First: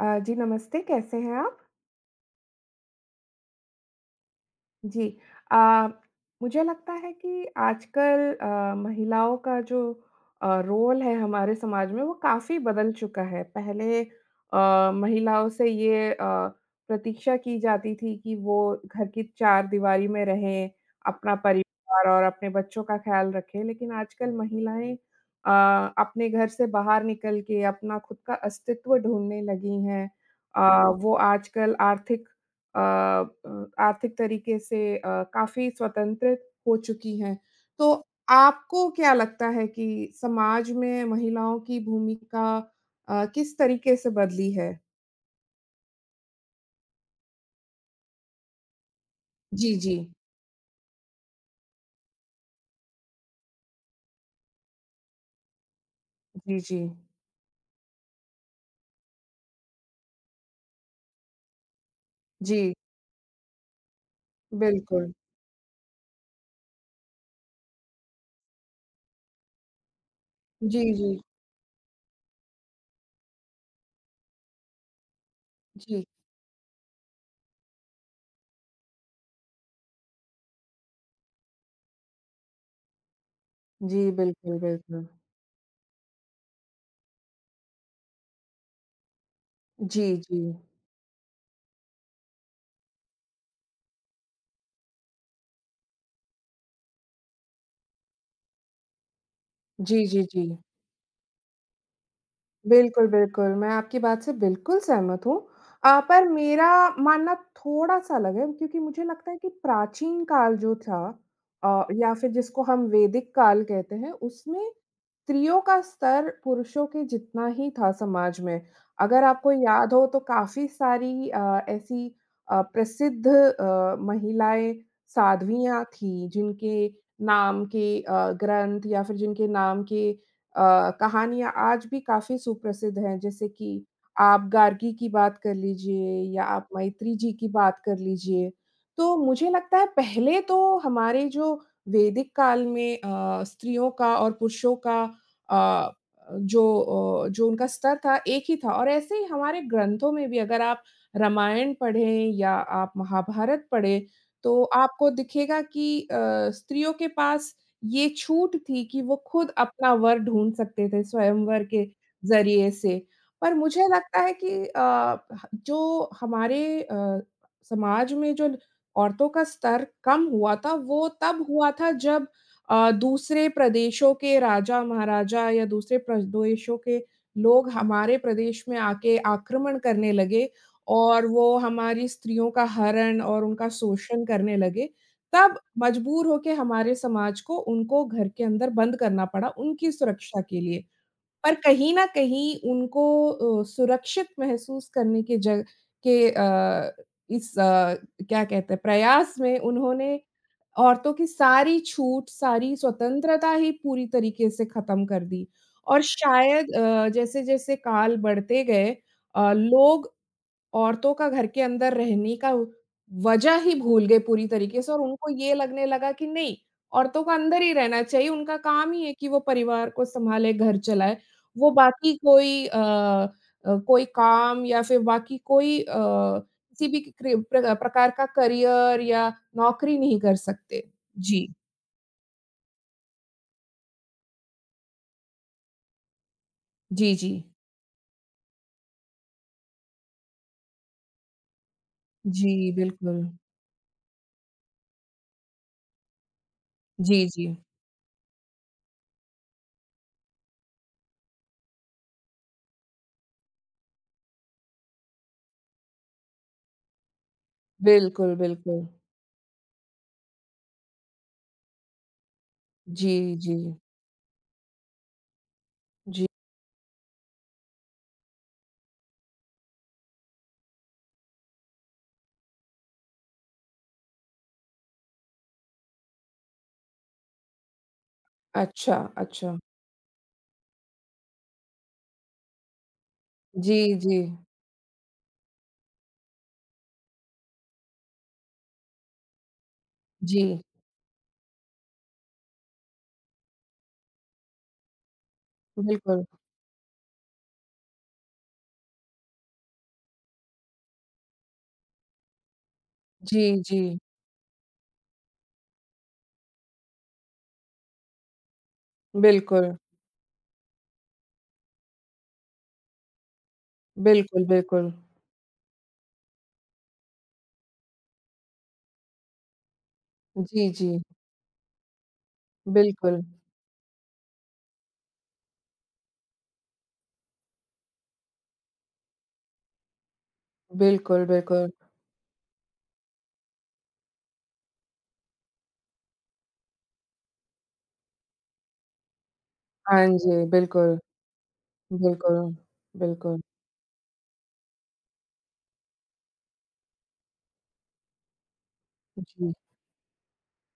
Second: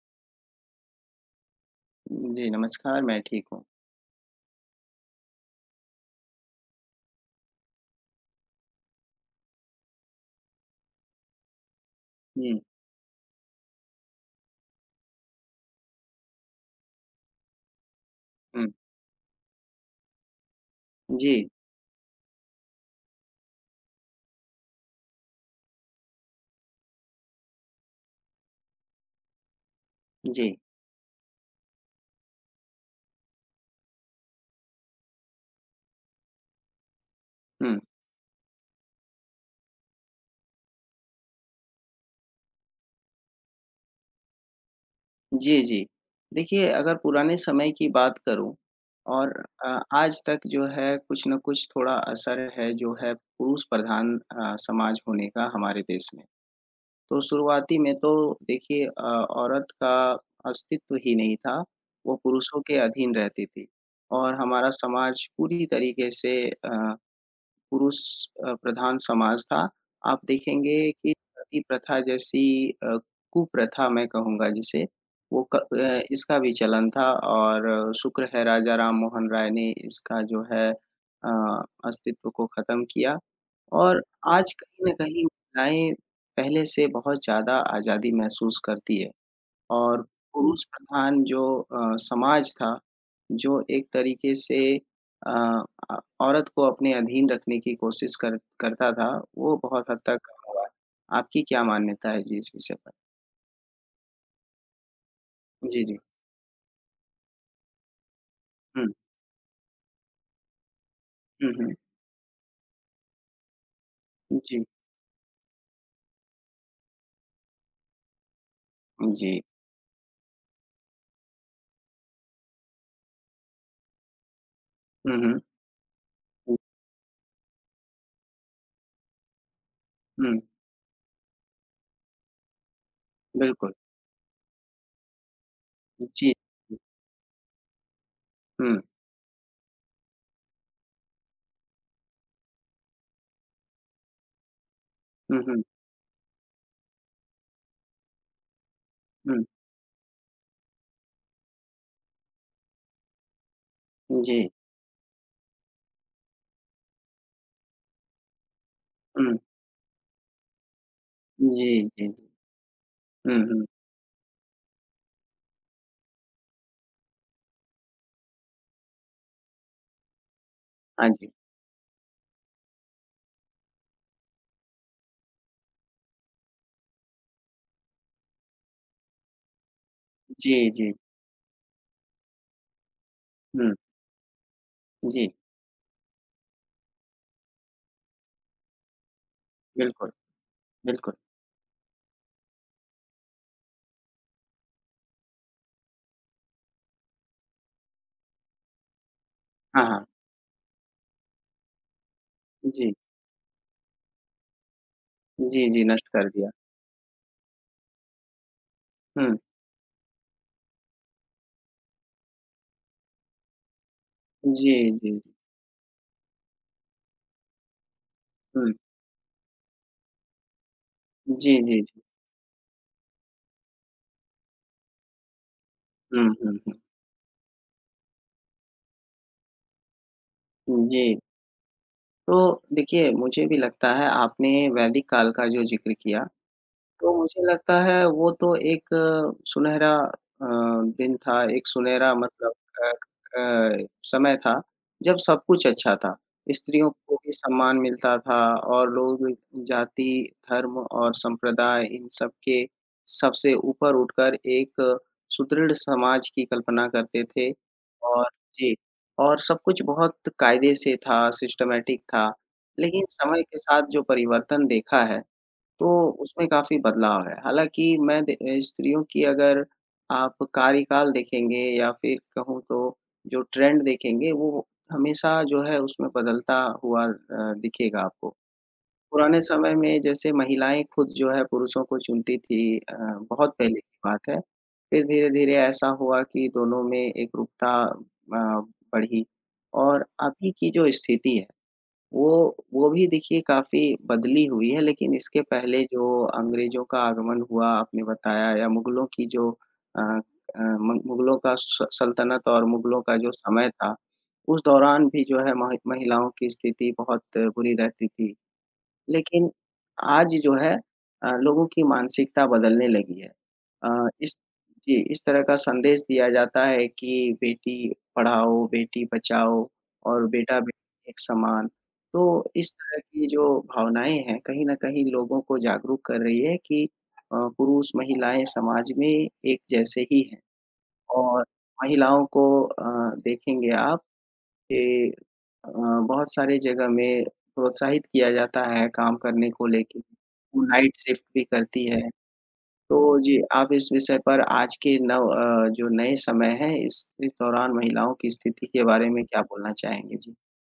जी नमस्ते, कैसे हैं आप? जी, नमस्कार, मैं ठीक हूँ। जी। अ, मुझे लगता है कि आजकल महिलाओं का जो रोल है हमारे समाज में वो काफ़ी हुँ, बदल चुका है। पहले महिलाओं से ये प्रतीक्षा की जाती थी कि वो हुँ, घर की चारदीवारी में रहें, अपना जी, परिवार और अपने बच्चों का ख़्याल रखें। लेकिन आजकल महिलाएँ अपने घर से बाहर निकल के अपना खुद का अस्तित्व ढूँढने लगी हैं। जी, अ, वो आजकल आर्थिक अ आर्थिक तरीके से काफ़ी स्वतंत्र हो चुकी हैं। हुँ, तो आपको क्या लगता है कि समाज में महिलाओं की भूमिका किस तरीके से बदली है? जी, जी। देखिए, अगर पुराने समय की बात करूँ और जी, जी। आज तक जो है कुछ न कुछ थोड़ा असर है जो है पुरुष प्रधान समाज होने का हमारे देश में। जी, जी। तो शुरुआती में तो देखिए औरत का अस्तित्व ही नहीं था, वो पुरुषों जी, के अधीन रहती थी और हमारा बिल्कुल। समाज पूरी तरीके से अ पुरुष प्रधान समाज था। आप देखेंगे जी, कि जी। सती प्रथा जैसी अ, कुप्रथा मैं कहूँगा जिसे, जी। इसका भी चलन था और शुक्र है राजा राम मोहन राय ने इसका जो है अस्तित्व को ख़त्म किया जी, और आज बिल्कुल, कहीं न बिल्कुल। कहीं महिलाएँ पहले से बहुत ज़्यादा आज़ादी महसूस करती है। और जी, जी। पुरुष प्रधान जो समाज था, जो एक तरीके से अ, अ, औरत को अपने अधीन रखने की कोशिश कर करता था, वो बहुत हद जी, तक जी, जी। कम हुआ है। आपकी क्या मान्यता है जी इस विषय पर? बिल्कुल, बिल्कुल। मैं आपकी बात से बिल्कुल सहमत हूँ। जी, जी। पर मेरा मानना थोड़ा-सा अलग है क्योंकि हुँ, मुझे लगता है कि प्राचीन काल जो था हुँ, हुँ। या फिर जिसको हम वैदिक काल कहते हैं, जी, उसमें स्त्रियों का स्तर पुरुषों के जितना ही था समाज में। अगर जी। आपको याद हो तो काफ़ी सारी ऐसी प्रसिद्ध महिलाएँ हुँ, हुँ, साध्वियाँ थीं हुँ, जिनके नाम के ग्रंथ या फिर जिनके नाम के हुँ, कहानियाँ आज भी काफ़ी सुप्रसिद्ध हैं, जैसे कि बिल्कुल। आप गार्गी की बात कर लीजिए जी, या आप जी। मैत्री जी की बात कर लीजिए। हुँ, तो मुझे लगता है पहले तो हमारे जो वैदिक काल में स्त्रियों का और पुरुषों का हुँ, हुँ, अ, जो जो उनका स्तर था एक ही था और ऐसे ही हुँ, हमारे ग्रंथों में भी अगर आप रामायण पढ़ें या आप महाभारत पढ़ें, जी, तो आपको दिखेगा कि स्त्रियों के पास ये छूट थी कि वो हुँ, खुद अपना वर ढूँढ सकते थे स्वयंवर जी, के जी, जी। ज़रिए से। हुँ, पर हुँ, मुझे लगता है कि ह जो हमारे समाज में जो औरतों का स्तर कम हुआ था, हाँ वो जी। तब हुआ था जब दूसरे प्रदेशों के राजा-महाराजा या दूसरे प्रदेशों के लोग हमारे प्रदेश में आके आक्रमण करने लगे जी, जी, और वो हमारी स्त्रियों का हरण और उनका हुँ, शोषण करने लगे। जी, तब मजबूर होके हमारे समाज को उनको घर के अंदर बंद करना पड़ा उनकी बिल्कुल, सुरक्षा के लिए। बिल्कुल। पर कहीं न कहीं उनको सुरक्षित महसूस करने के जग के इस अ, क्या कहते हैं प्रयास में हाँ, हाँ। उन्होंने औरतों की सारी छूट, सारी जी, स्वतंत्रता ही पूरी तरीके से खत्म कर दी। जी, जी, और नष्ट कर दिया। शायद जैसे-जैसे काल बढ़ते गए हुँ। लोग औरतों का घर के अंदर रहने का वजह ही भूल गए पूरी जी, तरीके से और जी, उनको जी। ये लगने लगा कि नहीं, औरतों को अंदर ही रहना चाहिए, उनका हुँ। काम ही है कि वो परिवार को सँभाले, घर चलाए। जी, वो जी, जी। बाकी कोई काम या फिर बाकी कोई हुँ, हुँ, हुँ। किसी भी क्रि प्र प्रकार का करियर या नौकरी नहीं कर सकते। जी, जी। तो देखिए मुझे भी लगता है आपने वैदिक काल का जो ज़िक्र किया तो जी, जी। मुझे लगता है वो तो एक सुनहरा दिन था, एक सुनहरा जी, मतलब अ बिल्कुल। अ, समय था, जब सब कुछ अच्छा था। स्त्रियों को जी, भी जी। सम्मान मिलता था और लोग जाति, धर्म और संप्रदाय इन सब के सबसे ऊपर उठकर एक सुदृढ़ समाज की कल्पना करते थे और बिल्कुल, जी, बिल्कुल। और सब कुछ बहुत कायदे से था, सिस्टमैटिक था। लेकिन जी, समय जी। के साथ जो परिवर्तन देखा है तो जी। उसमें काफ़ी बदलाव है। हालाँकि स्त्रियों की अगर आप कार्यकाल देखेंगे या फिर कहूँ तो जो ट्रेंड देखेंगे वो हमेशा जो है उसमें बदलता हुआ दिखेगा आपको। अच्छा, पुराने अच्छा। समय में जैसे महिलाएँ खुद जो है पुरुषों को चुनती थी बहुत जी, पहले की जी। बात है। फिर धीरे-धीरे ऐसा हुआ कि दोनों में एकरूपता बढ़ी और जी, अभी की जो स्थिति है वो वो भी देखिए काफ़ी बदली हुई है, लेकिन इसके पहले जो बिल्कुल। अंग्रेज़ों का आगमन हुआ आपने बताया या मुग़लों की जो अ अ, मु मुग़लों का स सल्तनत और मुग़लों का जो जी, समय जी, था, उस दौरान भी जो है महिलाओं की स्थिति बहुत बुरी रहती थी। लेकिन बिल्कुल, आज जो है लोगों की मानसिकता बदलने लगी है। अ, इस बिल्कुल, बिल्कुल। जी, इस तरह का संदेश दिया जाता है कि बेटी पढ़ाओ, बेटी बचाओ और जी, जी, बेटा-बेटी एक समान। तो इस तरह बिल्कुल, की जो भावनाएँ हैं, कहीं न कहीं लोगों को जागरूक कर रही है कि पुरुष, महिलाएँ समाज में एक जैसे ही हैं बिल्कुल, और बिल्कुल। महिलाओं को देखेंगे आप कि अ, बहुत सारी जगह में प्रोत्साहित किया जाता है काम करने को लेके। हाँ जी, वो नाइट बिल्कुल, शिफ्ट भी करती है। बिल्कुल, तो जी, बिल्कुल। आप इस विषय पर आज के जो नए समय हैं इस दौरान महिलाओं की स्थिति के बारे में क्या जी। बोलना चाहेंगे? जी।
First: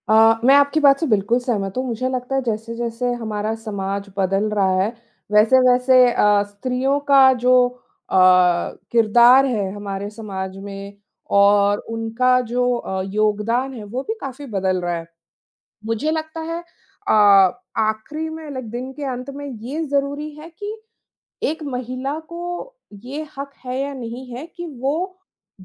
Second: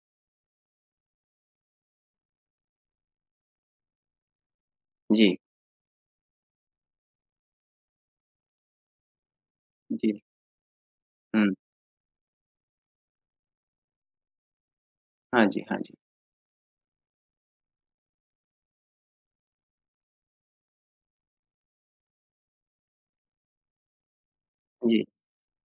मैं आपकी बात से बिल्कुल सहमत हूँ। मुझे लगता है जैसे-जैसे हमारा समाज बदल रहा है, जी, वैसे-वैसे स्त्रियों का जो अ, किरदार है हमारे जी। समाज में हुँ। और उनका जो योगदान है, वो भी काफ़ी बदल रहा है। हाँ जी, हाँ जी। मुझे लगता है अ, आखिरी में लाइक दिन के अंत में ये ज़रूरी है कि एक महिला को ये हक है या नहीं है कि वो जी।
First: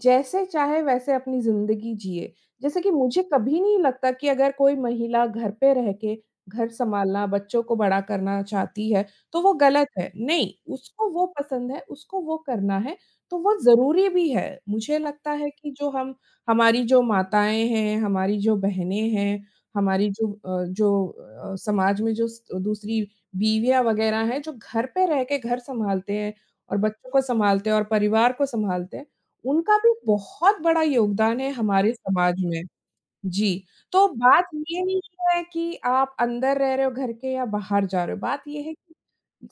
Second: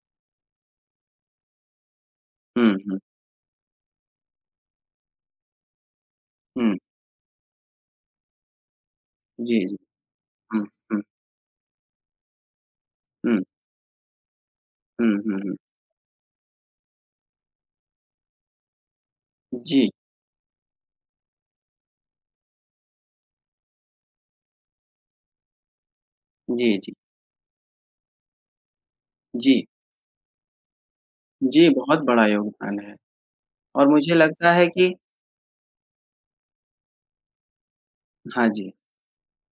जैसे चाहे वैसे अपनी ज़िंदगी जिए। हुँ, जैसे कि हुँ, मुझे कभी नहीं लगता कि अगर कोई महिला घर पे रह के घर हुँ। सँभालना, बच्चों को बड़ा करना चाहती है, तो वो जी, जी। गलत है। नहीं, हुँ, हुँ, उसको वो पसंद है, उसको वो करना है, तो हुँ, वो ज़रूरी भी है। मुझे हुँ, लगता हुँ, है हुँ। कि जो हम हमारी जो माताएँ हैं, हमारी जो बहनें हैं, जी, हमारी समाज में जो स दूसरी बीवियाँ वगैरह हैं जो घर पे रह के घर सँभालते हैं जी, और जी। बच्चों को सँभालते हैं और परिवार को सँभालते हैं, जी, उनका भी बहुत बड़ा योगदान है जी हमारे बहुत बड़ा समाज में। योगदान है जी, और तो मुझे बात लगता है ये कि नहीं है कि आप अंदर रह रहे हो घर के या बाहर जा रहे हो, बात हाँ ये जी। है कि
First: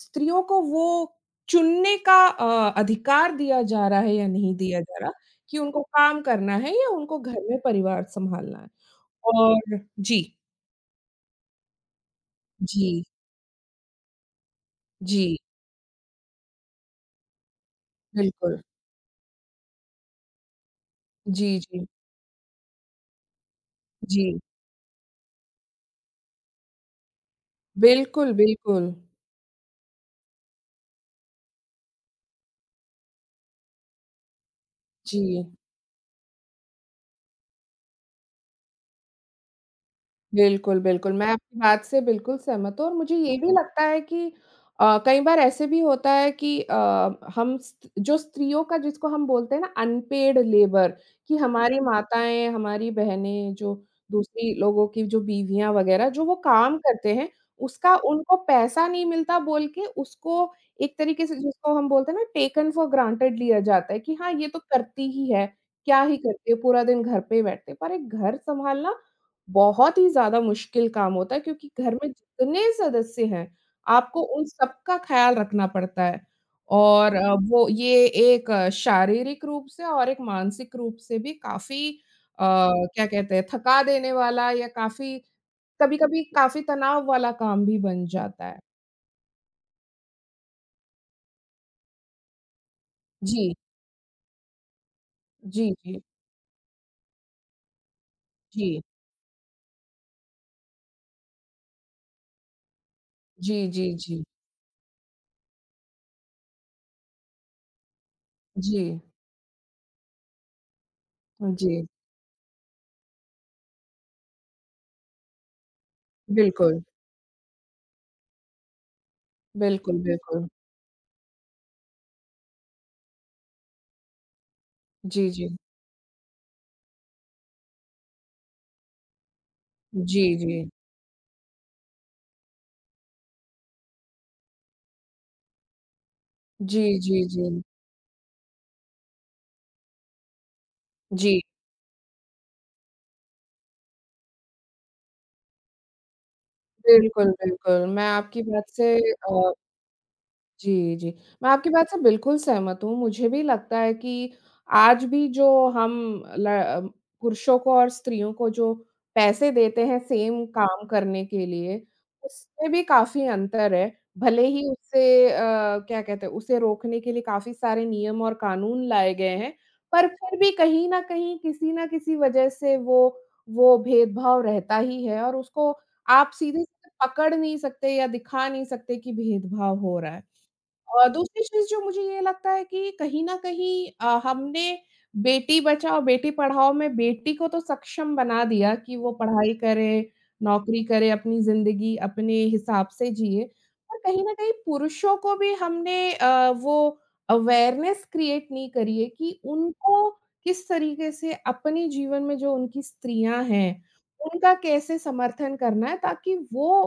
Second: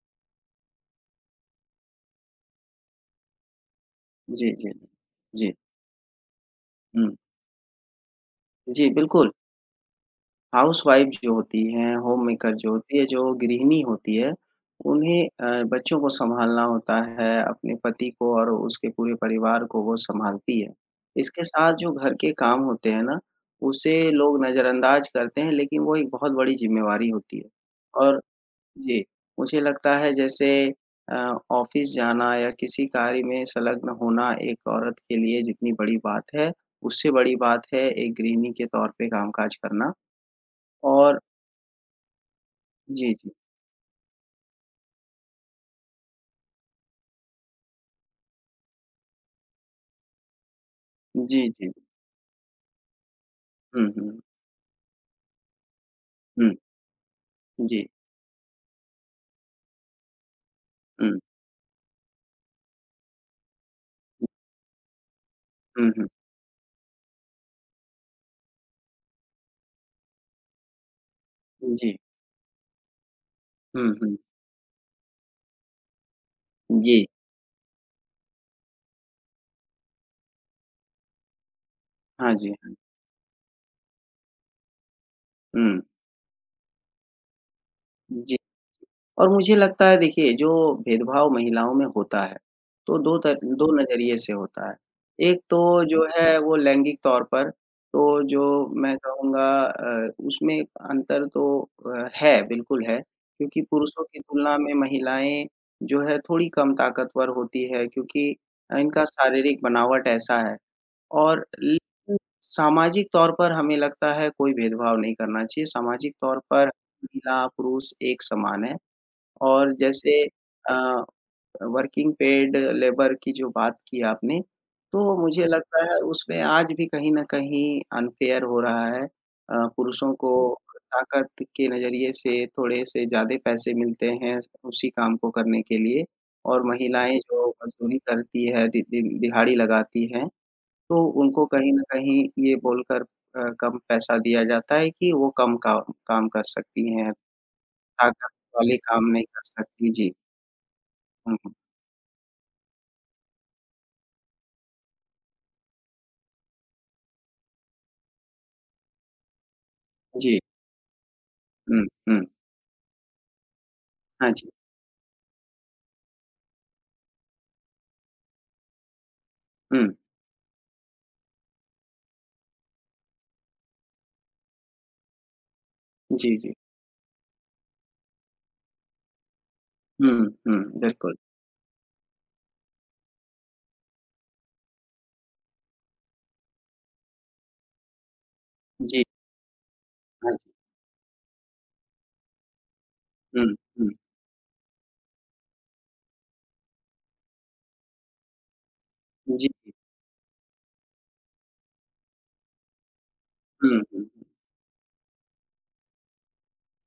स्त्रियों को वो चुनने का अधिकार दिया जा रहा है या जी, नहीं जी। दिया जा रहा, जी। कि उनको काम करना है या हुँ। उनको घर में परिवार सँभालना है। जी, बिल्कुल। और जी, हाउसवाइफ़ जो होती हैं, होममेकर जो होती जी, है, जो गृहिणी होती है, उन्हें जी, बच्चों को सँभालना होता है, अपने पति को और बिल्कुल। उसके पूरे परिवार को वो सँभालती है। इसके जी, साथ जी, जो घर के काम होते हैं ना, उसे जी। लोग नज़रअंदाज करते हैं, लेकिन वो एक बहुत बड़ी ज़िम्मेवारी होती है। और बिल्कुल, बिल्कुल। जी, मुझे लगता है जैसे अ, ऑफ़िस जाना या किसी कार्य में संलग्न होना एक औरत के लिए जी। जितनी बड़ी बात है, उससे बड़ी बात है एक गृहिणी के तौर पे कामकाज करना। बिल्कुल, बिल्कुल। और मैं आपकी बात से बिल्कुल सहमत हूँ और जी, मुझे जी। ये भी लगता है कि कई बार ऐसे भी होता है कि हम स जो स्त्रियों का जिसको हम बोलते हैं ना अनपेड लेबर, कि जी, जी। हमारी माताएँ, हमारी बहनें जो हुँ, हुँ। दूसरी लोगों की जो बीवियाँ वग़ैरह जो वो हुँ, काम करते हैं, जी। उसका उनको पैसा नहीं मिलता बोल के उसको एक हुँ, तरीके से जिसको हम बोलते हैं ना टेकन फॉर ग्रांटेड लिया जाता है कि हाँ, ये तो करती ही है, हुँ, क्या हुँ। ही करती है, पूरा दिन घर पे ही बैठते हैं। पर एक घर सँभालना बहुत ही ज़्यादा मुश्किल काम होता है क्योंकि घर जी। में जितने सदस्य हैं, हुँ, हुँ। आपको उन सबका ख़्याल रखना पड़ता है जी। और वो ये एक शारीरिक रूप से और एक मानसिक रूप से भी काफ़ी हाँ जी, हाँ। क्या कहते हैं थका देने वाला या काफ़ी हुँ, कभी-कभी काफ़ी तनाव वाला काम भी बन जी। जाता है। और मुझे लगता है देखिए जो भेदभाव महिलाओं में होता है, तो जी, 2 नज़रिए से होता है। एक तो जी, जी, जो है वो लैंगिक तौर पर, तो जो जी। मैं कहूँगा उसमें अंतर तो है, बिल्कुल है। क्योंकि जी, जी, पुरुषों की जी। तुलना में महिलाएँ जो है थोड़ी कम ताकतवर होती है क्योंकि जी, इनका शारीरिक बनावट ऐसा है। और जी। लेकिन सामाजिक तौर पर हमें लगता है कोई भेदभाव नहीं करना चाहिए, सामाजिक तौर पर बिल्कुल, महिला-पुरुष एक समान है और बिल्कुल, जैसे बिल्कुल। अ, वर्किंग पेड लेबर की जो बात की आपने, तो जी, मुझे जी। लगता है उसमें आज भी कहीं न कहीं अनफ़ेयर हो रहा है। पुरुषों जी, को जी। ताकत के नज़रिए से थोड़े से ज़्यादा पैसे मिलते हैं उसी काम को करने के लिए और जी, महिलाएँ जी, जी। जो मज़दूरी करती है दि दिन दिहाड़ी लगाती हैं, तो जी। उनको कहीं न कहीं ये बोलकर कम पैसा दिया जाता है कि वो कम काम काम कर सकती हैं, बिल्कुल, बिल्कुल, मैं ताकत आपकी बात वाले से काम नहीं कर अ, सकती। जी। जी, जी। हुँ, मैं हुँ। आपकी बात से बिल्कुल सहमत हूँ। मुझे भी लगता है कि आज भी जो हम ल अ, पुरुषों को और स्त्रियों को जो पैसे देते हैं जी। सेम काम करने के लिए, हुँ, हुँ। उसमें भी काफ़ी अंतर है। हाँ भले जी। ही उससे अ, क्या कहते हैं, उसे रोकने के लिए काफ़ी सारे नियम और कानून लाए गए हैं, हुँ। पर फिर भी कहीं न कहीं, किसी न किसी वजह से वो भेदभाव रहता ही है और उसको आप जी, जी। सीधे-सीधे पकड़ नहीं सकते या दिखा नहीं सकते कि भेदभाव हो रहा है। हुँ, हुँ। बिल्कुल। दूसरी चीज़ जो मुझे ये लगता है कि कहीं न कहीं हमने बेटी बचाओ, बेटी पढ़ाओ में बेटी को तो सक्षम बना दिया कि जी। वो पढ़ाई करे, हाँ जी। नौकरी करे, अपनी ज़िंदगी अपने हिसाब से जिए। हुँ, हुँ। पर कहीं न कहीं पुरुषों को भी हमने वो अवेयरनेस क्रिएट नहीं करी है कि जी। उनको किस तरीके से अपने जीवन में जो उनकी स्त्रियाँ हैं, हुँ, हुँ। उनका कैसे समर्थन करना है ताकि वो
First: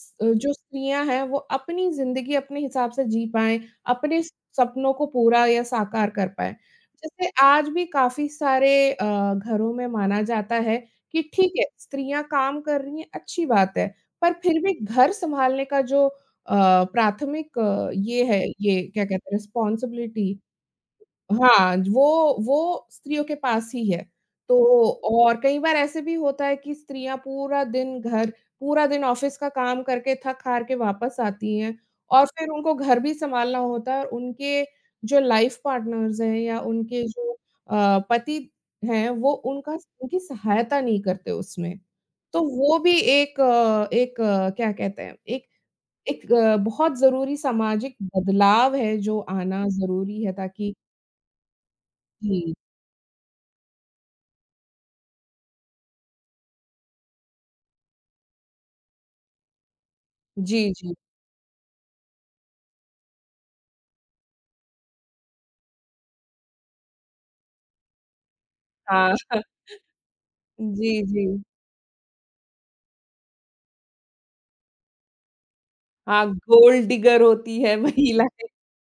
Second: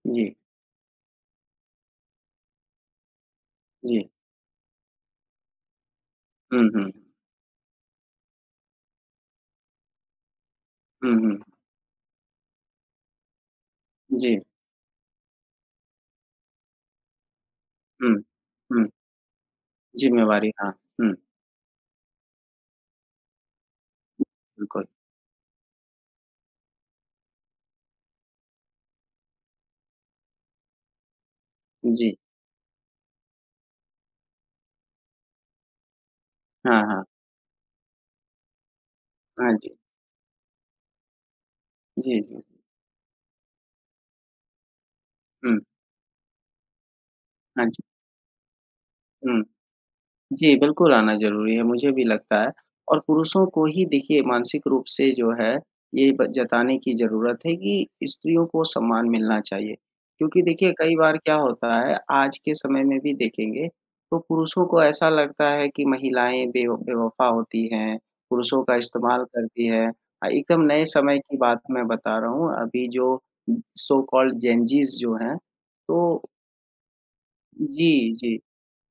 जी, जो स्त्रियाँ हैं वो अपनी ज़िंदगी अपने हिसाब से जी पाएँ, जी। अपने सपनों को पूरा या साकार कर पाएँ। हुँ, हुँ। जैसे आज भी काफ़ी सारे घरों में माना जाता है हुँ, कि हुँ। ठीक है, स्त्रियाँ काम कर रही हैं, अच्छी बात है, पर जी। फिर भी घर सँभालने का जो प्राथमिक हुँ, ये है, ये हुँ। क्या कहते हैं रिस्पॉन्सिबिलिटी, ज़िम्मेवारी हाँ। हुँ, हाँ, वो स्त्रियों के पास ही है। तो बिल्कुल। और कई बार ऐसे भी होता है कि स्त्रियाँ पूरा दिन ऑफ़िस का काम करके थक-हार के वापस आती हैं जी। और फिर उनको घर भी सँभालना होता है और उनके जो लाइफ़ पार्टनर्स हैं या हाँ, उनके हाँ। जो पति हैं वो हाँ उनका जी। उनकी सहायता नहीं करते उसमें। जी, जी। तो वो भी एक क्या कहते हैं एक हुँ। एक अ, बहुत ज़रूरी हाँ जी। सामाजिक बदलाव है जो हुँ। आना ज़रूरी है जी, ताकि बिल्कुल आना ज़रूरी है, मुझे भी लगता है जी। और पुरुषों को ही देखिए मानसिक रूप से जो है, ये ब जताने की ज़रूरत है कि स्त्रियों को सम्मान मिलना चाहिए। क्योंकि जी, देखिए जी। कई बार क्या होता है, आज के समय में भी देखेंगे, तो पुरुषों को ऐसा लगता है कि महिलाएँ बेवफ़ा होती हैं, पुरुषों का हाँ, इस्तेमाल करती हैं। एकदम नए जी, समय जी। की बात मैं बता रहा हूँ, अभी जो सो कॉल्ड जेन ज़ीज़ जो हैं, तो हाँ, गोल्ड डिगर होती है जी, महिला। जी।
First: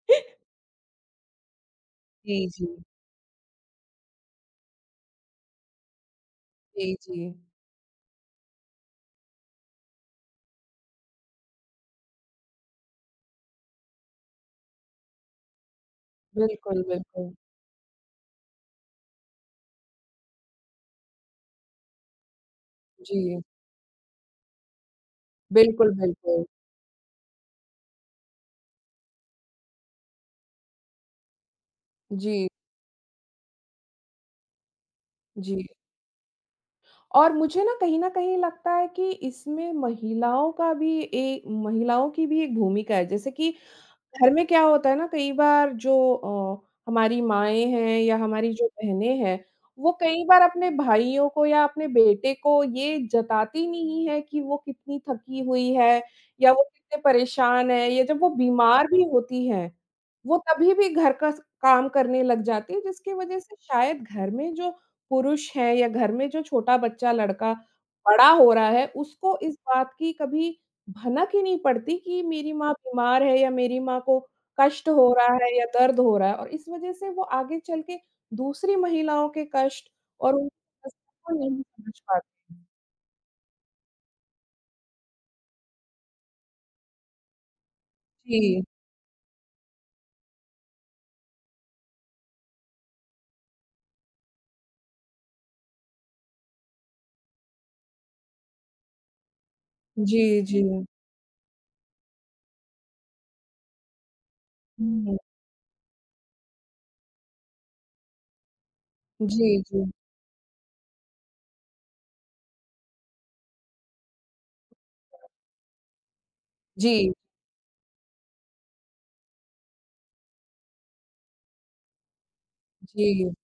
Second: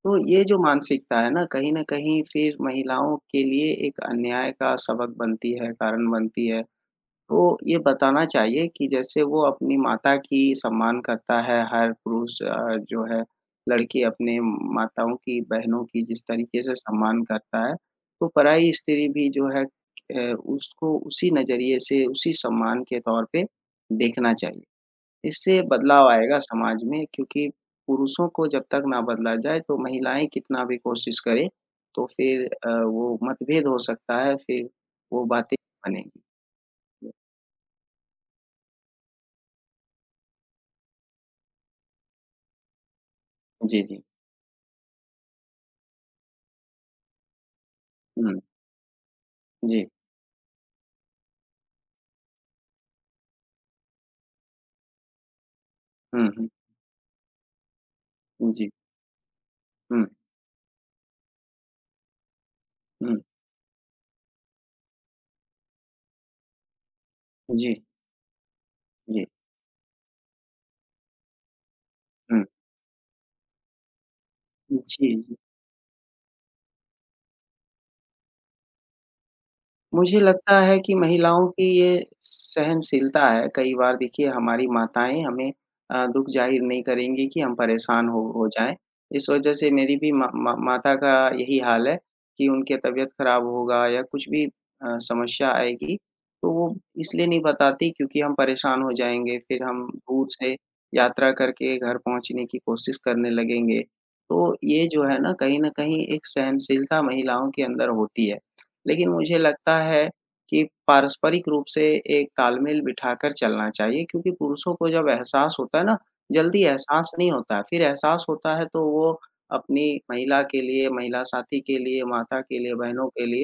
तो ये जो मानसिकता है ना, कहीं न कहीं जी, फिर जी। महिलाओं के लिए एक अन्याय का सबक बनती है, कारण बनती है। जी, जी। तो ये बताना चाहिए कि जैसे वो अपनी माता की सम्मान करता है हर पुरुष जो है लड़की अपने माताओं की, बहनों की जिस तरीके से बिल्कुल, सम्मान बिल्कुल। करता है, तो पराई स्त्री भी जो है उसको उसी नज़रिए से, उसी सम्मान के तौर जी, पे देखना चाहिए। इससे बिल्कुल, बदलाव आएगा बिल्कुल। समाज में क्योंकि पुरुषों को जब तक ना बदला जाए तो महिलाएँ कितना भी कोशिश करें, तो फिर जी, वो मतभेद हो सकता है, फिर वो बातें जी। बनेंगी। और मुझे ना कहीं न कहीं लगता है कि इसमें महिलाओं की भी एक भूमिका है। जैसे कि जी, जी। घर में क्या होता है ना कई बार जो हमारी माएँ हैं या हुँ, हमारी जो बहनें हैं, जी। वो कई बार अपने भाइयों को या अपने बेटे को ये जताती नहीं है कि वो कितनी थकी हुई है हुँ, हुँ। या वो कितने परेशान है या जब वो जी। बीमार भी होती हैं, हुँ, वो तभी भी घर का स काम करने लग जाती है जिसकी हुँ। वज़ह से शायद घर में जो पुरुष हैं या घर में जो छोटा बच्चा लड़का जी, बड़ा हो रहा है, जी। उसको इस बात की कभी भनक ही नहीं पड़ती कि हुँ। मेरी माँ बीमार है या मेरी माँ को कष्ट जी, हो रहा जी। है या दर्द हो रहा है और इस वजह से वो आगे चल के दूसरी महिलाओं के कष्ट मुझे और लगता है उनकी कि कष्ट को महिलाओं नहीं की समझ ये पाते। सहनशीलता है। कई बार देखिए हमारी माताएँ हमें दुःख ज़ाहिर नहीं करेंगी कि हम परेशान हो जी, जाएँ। इस वजह से मेरी भी मा मा माता का यही हाल है कि उनकी तबीयत ख़राब होगा या कुछ भी समस्या आएगी, तो वो इसलिए नहीं बताती क्योंकि हम परेशान हो जाएँगे। फिर हम जी, दूर से जी। यात्रा करके घर पहुँचने की कोशिश करने लगेंगे। तो ये जो हुँ, है ना, कहीं न कहीं एक सहनशीलता महिलाओं के अंदर होती है। लेकिन मुझे जी, लगता जी। है कि पारस्परिक रूप से एक तालमेल बिठाकर चलना चाहिए क्योंकि पुरुषों को जब एहसास होता है ना, जल्दी एहसास जी, नहीं होता है। फिर एहसास होता है तो वो अपनी महिला के लिए, महिला साथी के लिए, माता के लिए, बहनों जी, के लिए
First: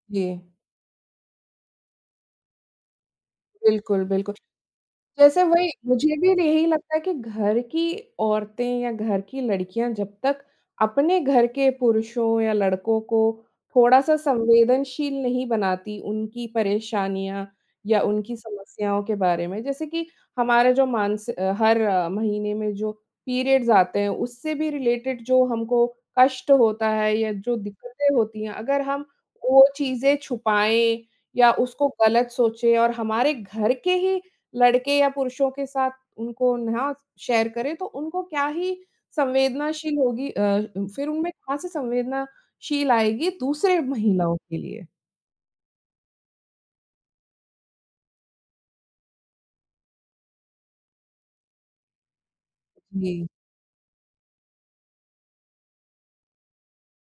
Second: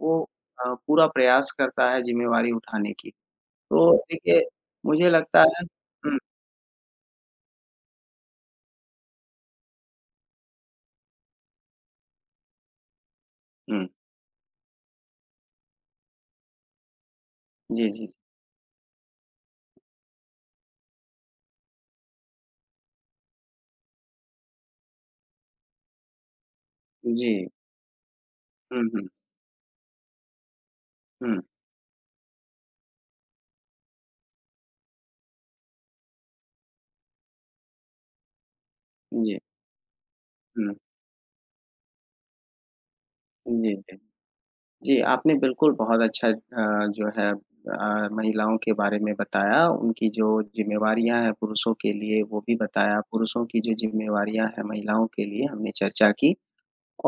वो जी। पूरा प्रयास करता है ज़िम्मेवारी उठाने की। तो बिल्कुल, बिल्कुल। देखिए मुझे लगता जैसे है वही मुझे हुँ, भी यही लगता है कि घर की औरतें या घर की लड़कियां जब तक अपने घर के पुरुषों या लड़कों को हुँ। थोड़ा-सा संवेदनशील नहीं बनाती उनकी परेशानियाँ जी, या जी, उनकी समस्याओं के बारे में, जैसे कि हमारे जो हर महीने में जो पीरियड्स आते हैं, उससे भी रिलेटेड जो हमको कष्ट होता है जी। या जो दिक्कतें होती हैं, अगर हुँ, हम हुँ, वो चीज़ें छुपाएँ हुँ। या उसको गलत सोचें और हमारे घर के ही लड़के या पुरुषों के साथ उनको ना शेयर करें, तो उनको क्या ही जी, संवेदनाशील होगी हुँ। फिर उनमें कहाँ से संवेदनाशील आएगी जी, दूसरे जी। महिलाओं के लिए। जी, आपने बिल्कुल बहुत अच्छा जो है महिलाओं के बारे में बताया, उनकी जो ज़िम्मेवारियाँ हैं पुरुषों के लिए वो भी बताया, जी, पुरुषों की जो ज़िम्मेवारियाँ हैं महिलाओं के लिए हमने चर्चा की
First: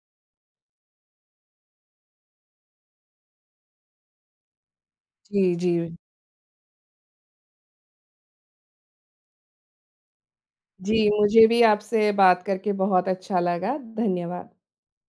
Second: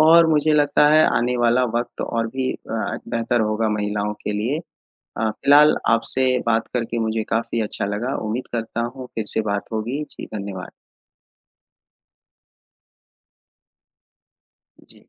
और मुझे लगता है आने वाला वक़्त और भी बेहतर होगा महिलाओं के लिए। जी, फिलहाल जी। आपसे बात करके मुझे काफ़ी अच्छा लगा, उम्मीद करता हूँ फिर से बात होगी। जी, धन्यवाद। जी, मुझे भी आपसे बात करके बहुत अच्छा लगा। धन्यवाद। जी।